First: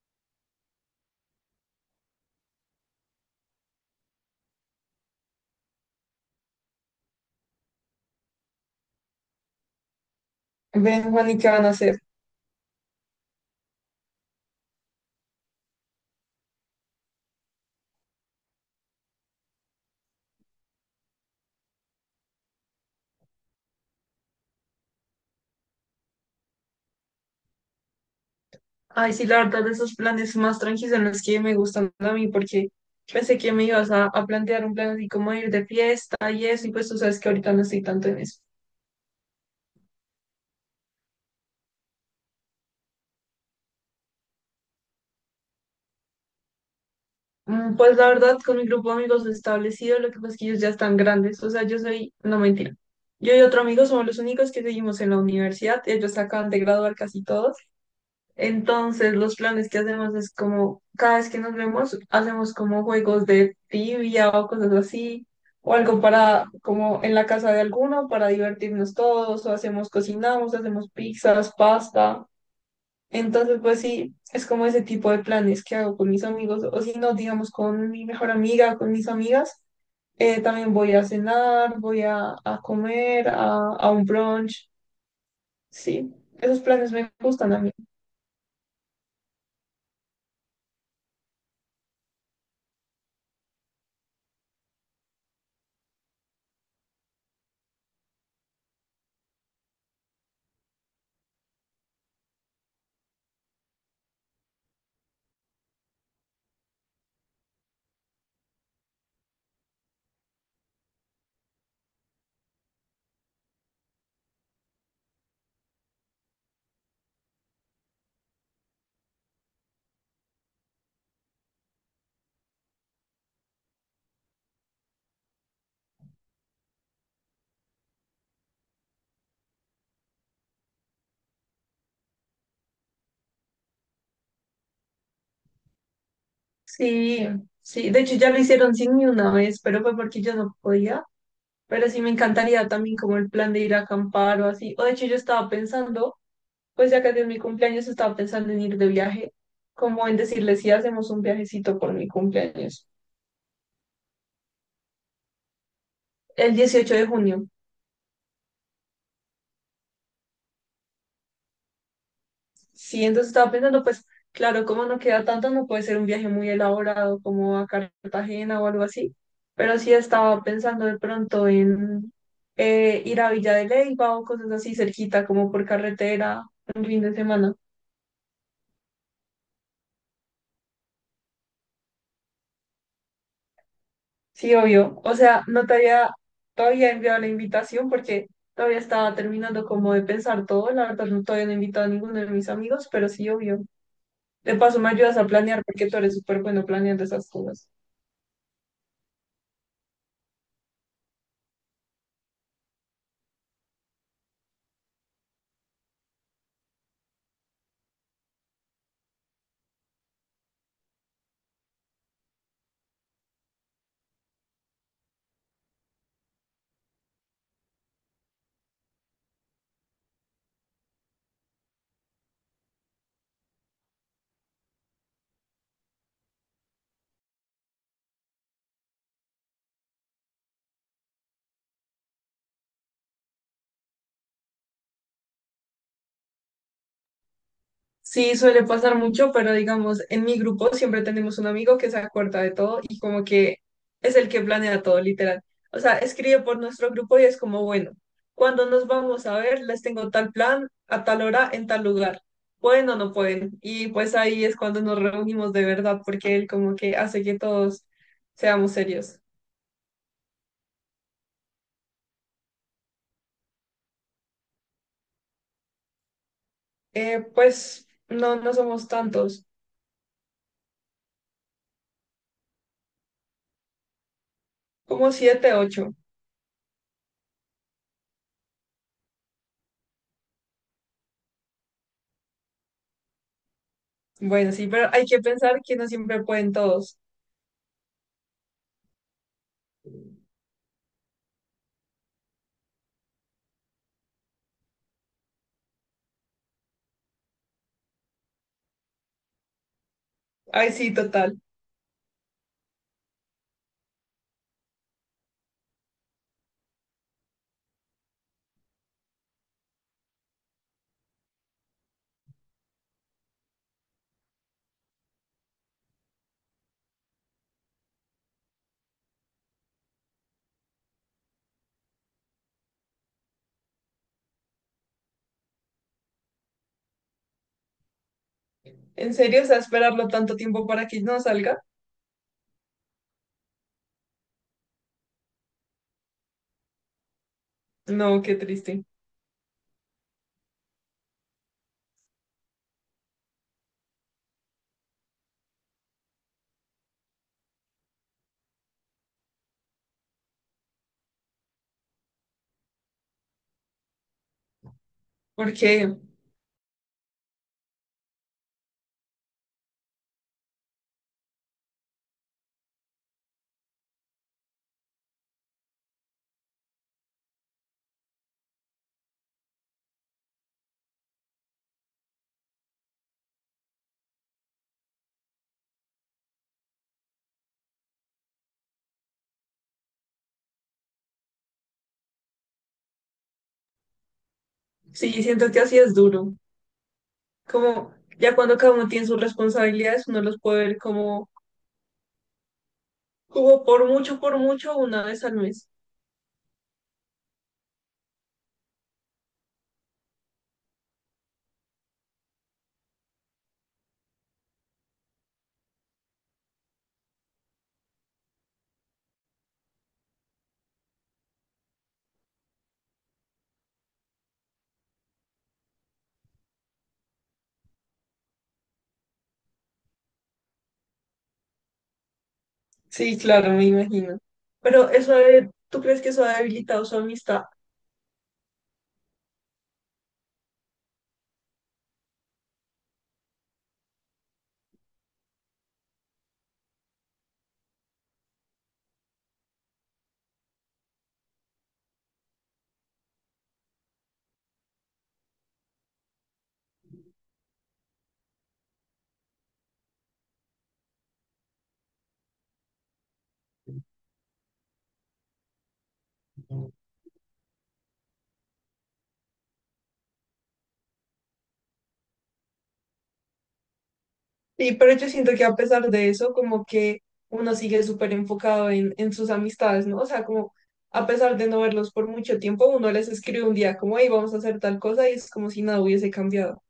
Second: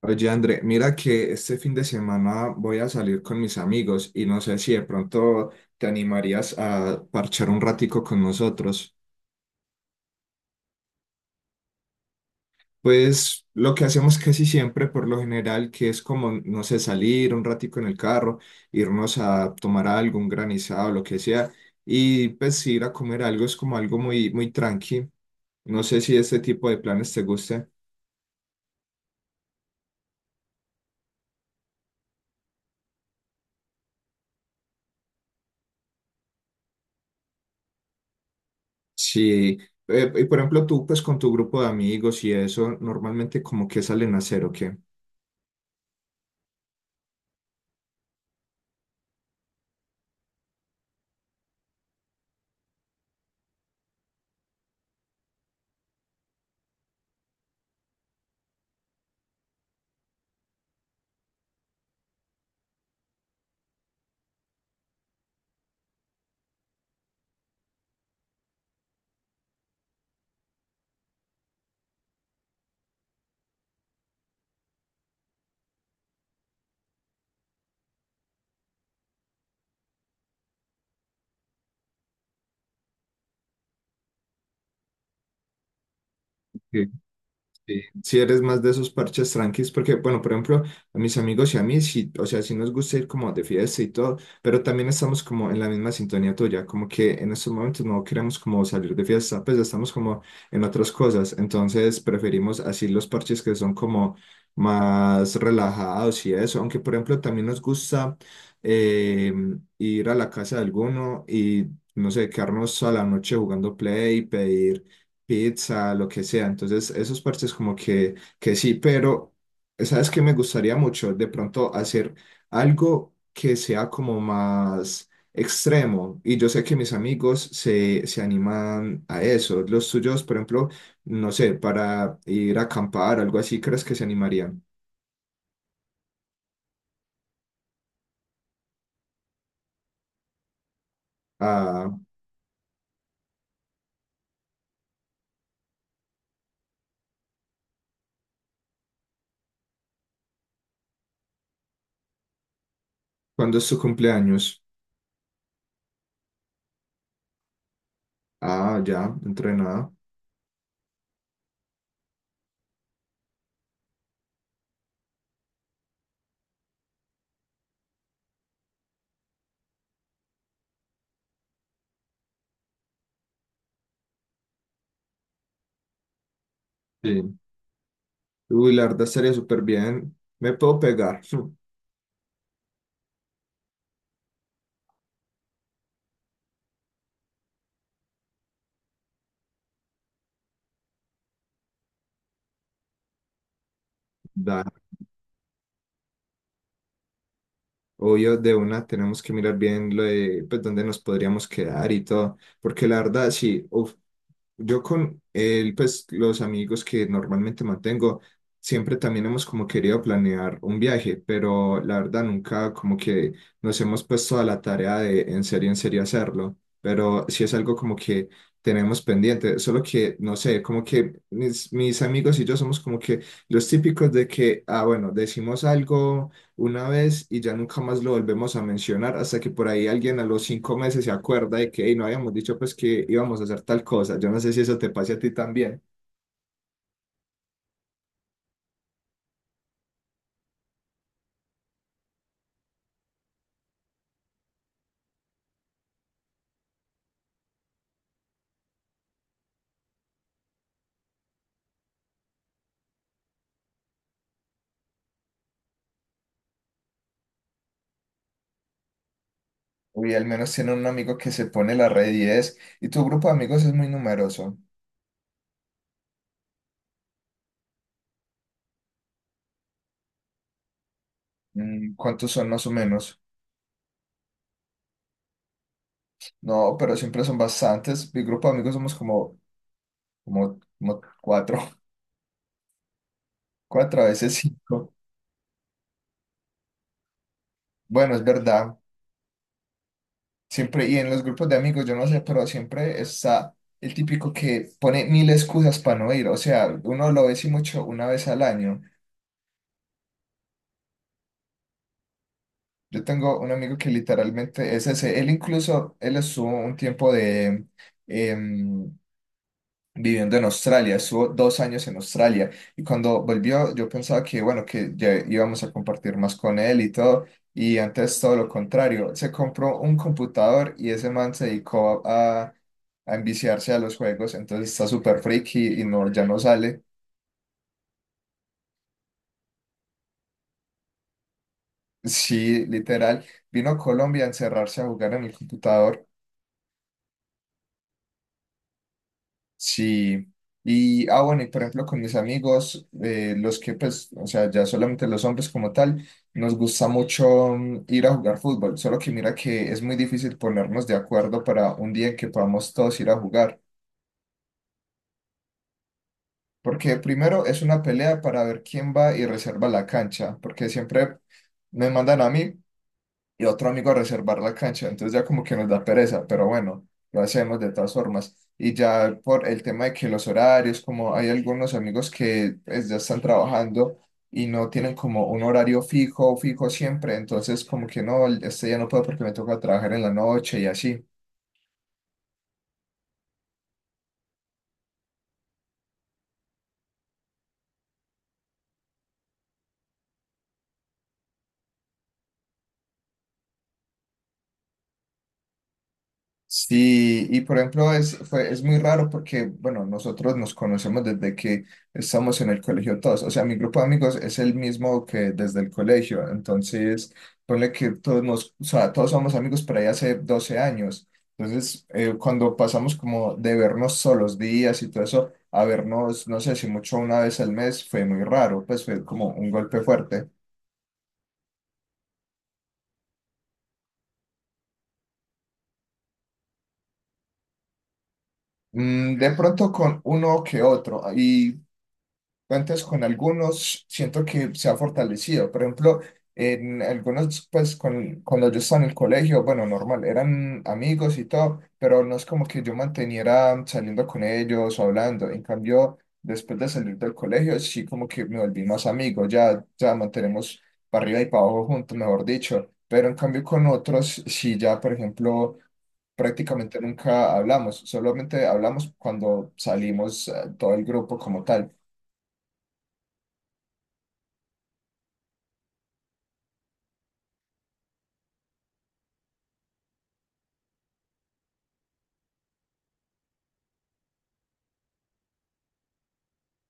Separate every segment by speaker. Speaker 1: Oye, André, mira que este fin de semana voy a salir con mis amigos y no sé si de pronto te animarías a parchar un ratico con nosotros.
Speaker 2: Ven, Juan, ¿y qué van a hacer?
Speaker 1: Pues lo que hacemos casi siempre, por lo general, que es como, no sé, salir un ratico en el carro, irnos a tomar algo, un granizado, lo que sea, y pues ir a comer algo es como algo muy, muy tranqui. No sé si este tipo de planes te guste.
Speaker 2: Ay, sí, la verdad, de esos planes más tranquilos son los que me gustan a mí, porque pensé que me ibas a plantear un plan así como ir de fiesta y eso, y pues tú sabes que ahorita no estoy tanto en eso.
Speaker 1: Sí. Y por ejemplo, tú pues con tu grupo de amigos y eso, normalmente como que salen a hacer o qué.
Speaker 2: Pues la verdad, con mi grupo de amigos establecido, lo que pasa es que ellos ya están grandes, o sea, yo soy, no mentira. Yo y otro amigo somos los únicos que seguimos en la universidad, ellos se acaban de graduar casi todos. Entonces, los planes que hacemos es como, cada vez que nos vemos, hacemos como juegos de tibia o cosas así, o algo para, como en la casa de alguno, para divertirnos todos, o hacemos, cocinamos, hacemos pizzas, pasta. Entonces, pues sí, es como ese tipo de planes que hago con mis amigos, o si no, digamos, con mi mejor amiga, con mis amigas, también voy a cenar, voy a comer, a un brunch, sí, esos
Speaker 1: Sí,
Speaker 2: planes me gustan a mí.
Speaker 1: sí. Si eres más de esos parches tranquis, porque, bueno, por ejemplo, a mis amigos y a mí, sí, o sea, sí nos gusta ir como de fiesta y todo, pero también estamos como en la misma sintonía tuya, como que en estos momentos no queremos como salir de fiesta, pues ya estamos como en otras cosas, entonces preferimos así los parches que son como más relajados y eso, aunque, por ejemplo, también nos gusta eh, ir a la casa de alguno y, no sé, quedarnos a la noche jugando play, pedir pizza, lo que sea. Entonces, esos parches como que sí, pero ¿sabes qué me gustaría mucho? De pronto hacer algo que sea como más extremo. Y yo sé que mis amigos se animan a eso. Los tuyos, por ejemplo, no sé, para ir a acampar, algo así, ¿crees que se animarían?
Speaker 2: Sí, sí, de hecho ya lo hicieron sin mí una vez, pero fue porque yo no podía. Pero
Speaker 1: Ah,
Speaker 2: sí me encantaría también como el plan de ir a acampar o así. O de hecho yo estaba pensando, pues ya que es mi cumpleaños, estaba pensando en ir de viaje, como en decirle si hacemos un viajecito por mi cumpleaños,
Speaker 1: ¿cuándo es su cumpleaños?
Speaker 2: el 18 de junio.
Speaker 1: Ah, ya, entrenada.
Speaker 2: Sí, entonces estaba pensando, pues claro, como no queda tanto, no puede ser un viaje muy elaborado como a Cartagena o algo así, pero sí estaba pensando de pronto en ir a Villa de Leyva o cosas así cerquita, como por carretera, un fin de
Speaker 1: Sí.
Speaker 2: semana.
Speaker 1: Uy, la verdad estaría súper bien. Me puedo pegar.
Speaker 2: Sí, obvio. O sea, no te había todavía enviado la invitación porque todavía estaba terminando como de pensar todo. La verdad, no, todavía no he invitado a ninguno de mis amigos, pero sí, obvio. De
Speaker 1: Dale.
Speaker 2: paso, me ayudas a planear porque tú eres súper bueno planeando esas cosas.
Speaker 1: Obvio, de una tenemos que mirar bien lo de, pues, dónde nos podríamos quedar y todo, porque la verdad, sí, uf, yo con él, pues los amigos que normalmente mantengo, siempre también hemos como querido planear un viaje, pero la verdad nunca como que nos hemos puesto a la tarea de en serio hacerlo, pero sí es algo como que tenemos pendiente, solo que, no sé, como que mis amigos y yo somos como que los típicos de que, ah, bueno, decimos algo una vez y ya nunca más lo volvemos a mencionar hasta que por ahí alguien a los 5 meses se acuerda de que "Ey, no habíamos dicho pues que íbamos a hacer tal cosa. Yo no sé si eso te pase a ti también.
Speaker 2: Sí, suele pasar mucho, pero digamos, en mi grupo siempre tenemos un amigo que se acuerda de todo y como que es el que planea todo, literal. O sea, escribe por nuestro grupo y es como, bueno, cuando nos vamos a ver, les tengo tal plan a tal hora en tal lugar. ¿Pueden o no pueden? Y pues ahí es cuando nos reunimos de verdad, porque él como que hace que todos seamos serios.
Speaker 1: Uy, al menos tiene un amigo que se pone la red 10 y tu grupo de amigos es muy numeroso.
Speaker 2: Pues no, no somos tantos,
Speaker 1: ¿Cuántos son más o menos?
Speaker 2: como siete, ocho.
Speaker 1: No, pero siempre son bastantes. Mi grupo de amigos somos como cuatro, cuatro a veces
Speaker 2: Bueno, sí, pero
Speaker 1: cinco.
Speaker 2: hay que pensar que no siempre pueden todos.
Speaker 1: Bueno, es verdad. Siempre, y en los grupos de amigos, yo no sé, pero siempre está el típico que pone mil excusas para no ir. O sea, uno lo ve sí mucho una vez al año.
Speaker 2: Ay, sí, total.
Speaker 1: Yo tengo un amigo que literalmente es ese. Él incluso, él estuvo un tiempo de, em, viviendo en Australia, estuvo 2 años en Australia y cuando volvió yo pensaba que bueno, que ya íbamos a compartir más con él y todo y antes todo lo contrario, se compró un computador y ese man se dedicó a enviciarse a los juegos, entonces está súper friki y no, ya no sale.
Speaker 2: ¿En serio? O sea, esperarlo tanto tiempo para que no salga.
Speaker 1: Sí, literal, vino a Colombia a encerrarse a jugar en el computador.
Speaker 2: No, qué triste.
Speaker 1: Sí, y ah bueno, y por ejemplo con mis amigos, los que pues, o sea, ya solamente los hombres como tal, nos gusta mucho ir a jugar fútbol, solo que mira que es muy difícil ponernos de acuerdo para un día en que podamos todos ir a jugar,
Speaker 2: Porque
Speaker 1: porque primero es una pelea para ver quién va y reserva la cancha, porque siempre me mandan a mí y otro amigo a reservar la cancha, entonces ya como que nos da pereza, pero bueno, lo hacemos de todas formas. Y ya por el tema de que los horarios, como hay algunos amigos que pues, ya están trabajando y no tienen como un horario fijo, fijo siempre, entonces como que no, este ya no puedo porque me toca trabajar en la noche y así.
Speaker 2: sí, siento que así es duro. Como ya cuando cada uno tiene sus responsabilidades, uno los puede ver como, como por mucho, una vez al mes.
Speaker 1: Sí, y por ejemplo es muy raro porque, bueno, nosotros nos conocemos desde que estamos en el colegio todos, o sea, mi grupo de amigos es el mismo que desde el colegio, entonces ponle que todos nos, o sea, todos somos amigos por ahí hace 12 años, entonces cuando pasamos como de vernos todos los días y todo eso a vernos, no sé si mucho una vez al mes, fue muy raro, pues fue como un golpe fuerte.
Speaker 2: Sí, claro, me imagino. Pero ¿tú crees que eso ha debilitado su amistad?
Speaker 1: De pronto con uno que otro. Y antes con algunos siento que se ha fortalecido. Por ejemplo, en algunos, pues con, cuando yo estaba en el colegio, bueno, normal, eran amigos y todo, pero no es como que yo manteniera saliendo con ellos o hablando. En cambio, después de salir del colegio, sí como que me volví más amigo, ya, ya mantenemos para arriba y para abajo juntos, mejor dicho. Pero en cambio con otros, sí ya, por ejemplo... Prácticamente nunca hablamos, solamente hablamos cuando salimos todo el grupo como tal.
Speaker 2: Y pero yo siento que a pesar de eso, como que uno sigue súper enfocado en sus amistades, ¿no? O sea, como a pesar de no verlos por mucho tiempo, uno les escribe un día como, hey, vamos a hacer tal cosa y es como si nada hubiese cambiado.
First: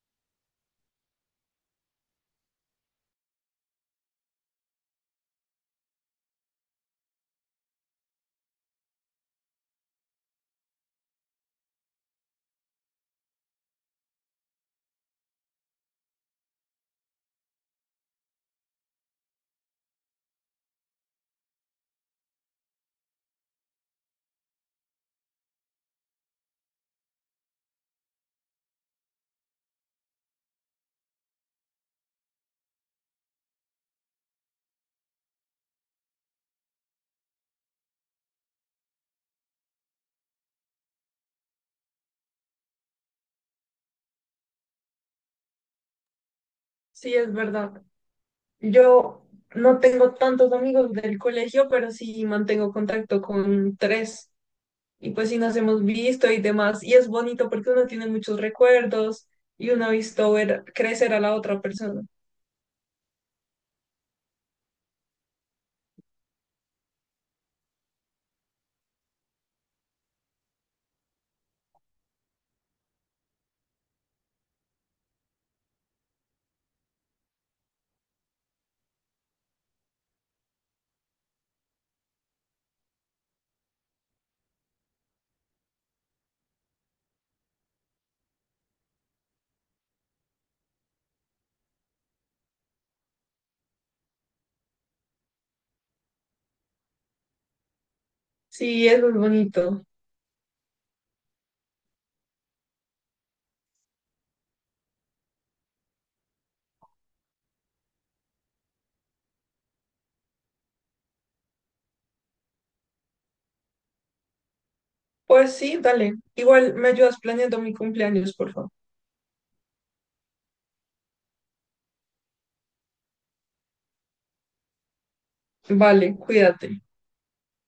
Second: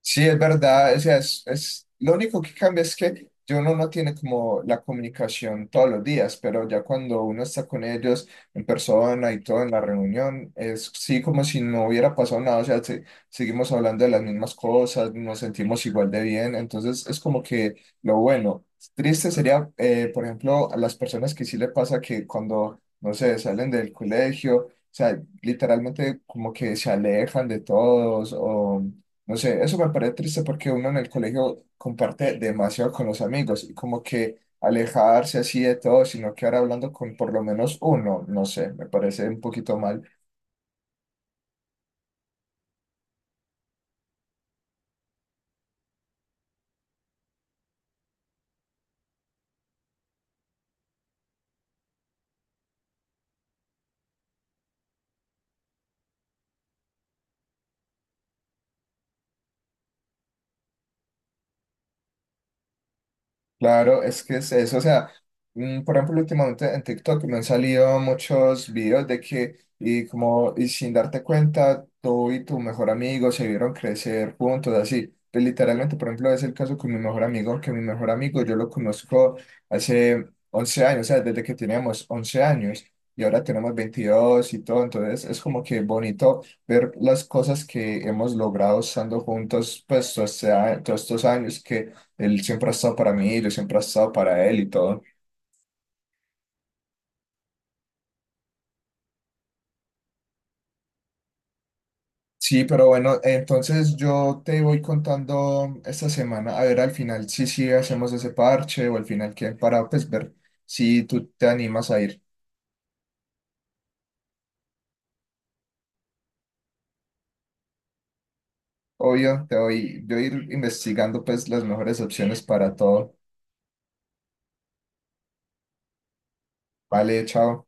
Speaker 1: Sí, es verdad, o sea, es lo único que cambia es que yo uno no tiene como la comunicación todos los días, pero ya cuando uno está con ellos en persona y todo en la reunión, es sí como si no hubiera pasado nada, o sea, seguimos hablando de las mismas cosas, nos sentimos igual de bien, entonces es como que lo bueno. Triste sería, por ejemplo, a las personas que sí le pasa que cuando, no sé, salen del colegio, o sea, literalmente como que se alejan de todos o... No sé, eso me parece triste porque uno en el colegio comparte demasiado con los amigos y como que alejarse así de todo, sino que ahora hablando con por lo menos uno, no sé, me parece un poquito mal.
Speaker 2: Sí, es verdad. Yo no tengo tantos amigos del colegio, pero sí mantengo contacto con tres. Y pues sí nos hemos visto y demás. Y es bonito porque uno tiene muchos recuerdos y uno ha visto ver crecer a la otra persona.
Speaker 1: Claro, es que es eso, o sea, por ejemplo, últimamente en TikTok me han salido muchos videos de que, y como, y sin darte cuenta, tú y tu mejor amigo se vieron crecer juntos, así. Pues, literalmente, por ejemplo, es el caso con mi mejor amigo, que mi mejor amigo yo lo conozco hace 11 años, o sea, desde que teníamos 11 años y ahora tenemos 22 y todo, entonces es como que bonito ver las cosas que hemos logrado estando juntos, pues, o sea, todos estos años que él siempre ha estado para mí, yo siempre he estado para él y todo.
Speaker 2: Sí, eso es bonito.
Speaker 1: Sí, pero bueno, entonces yo te voy contando esta semana, a ver al final si sí hacemos ese parche o al final qué, para pues ver si tú te animas a ir.
Speaker 2: Pues sí, dale. Igual me ayudas planeando mi cumpleaños, por favor.
Speaker 1: Obvio, te voy, yo voy a ir investigando pues las mejores opciones para todo.
Speaker 2: Vale, cuídate.
Speaker 1: Vale, chao.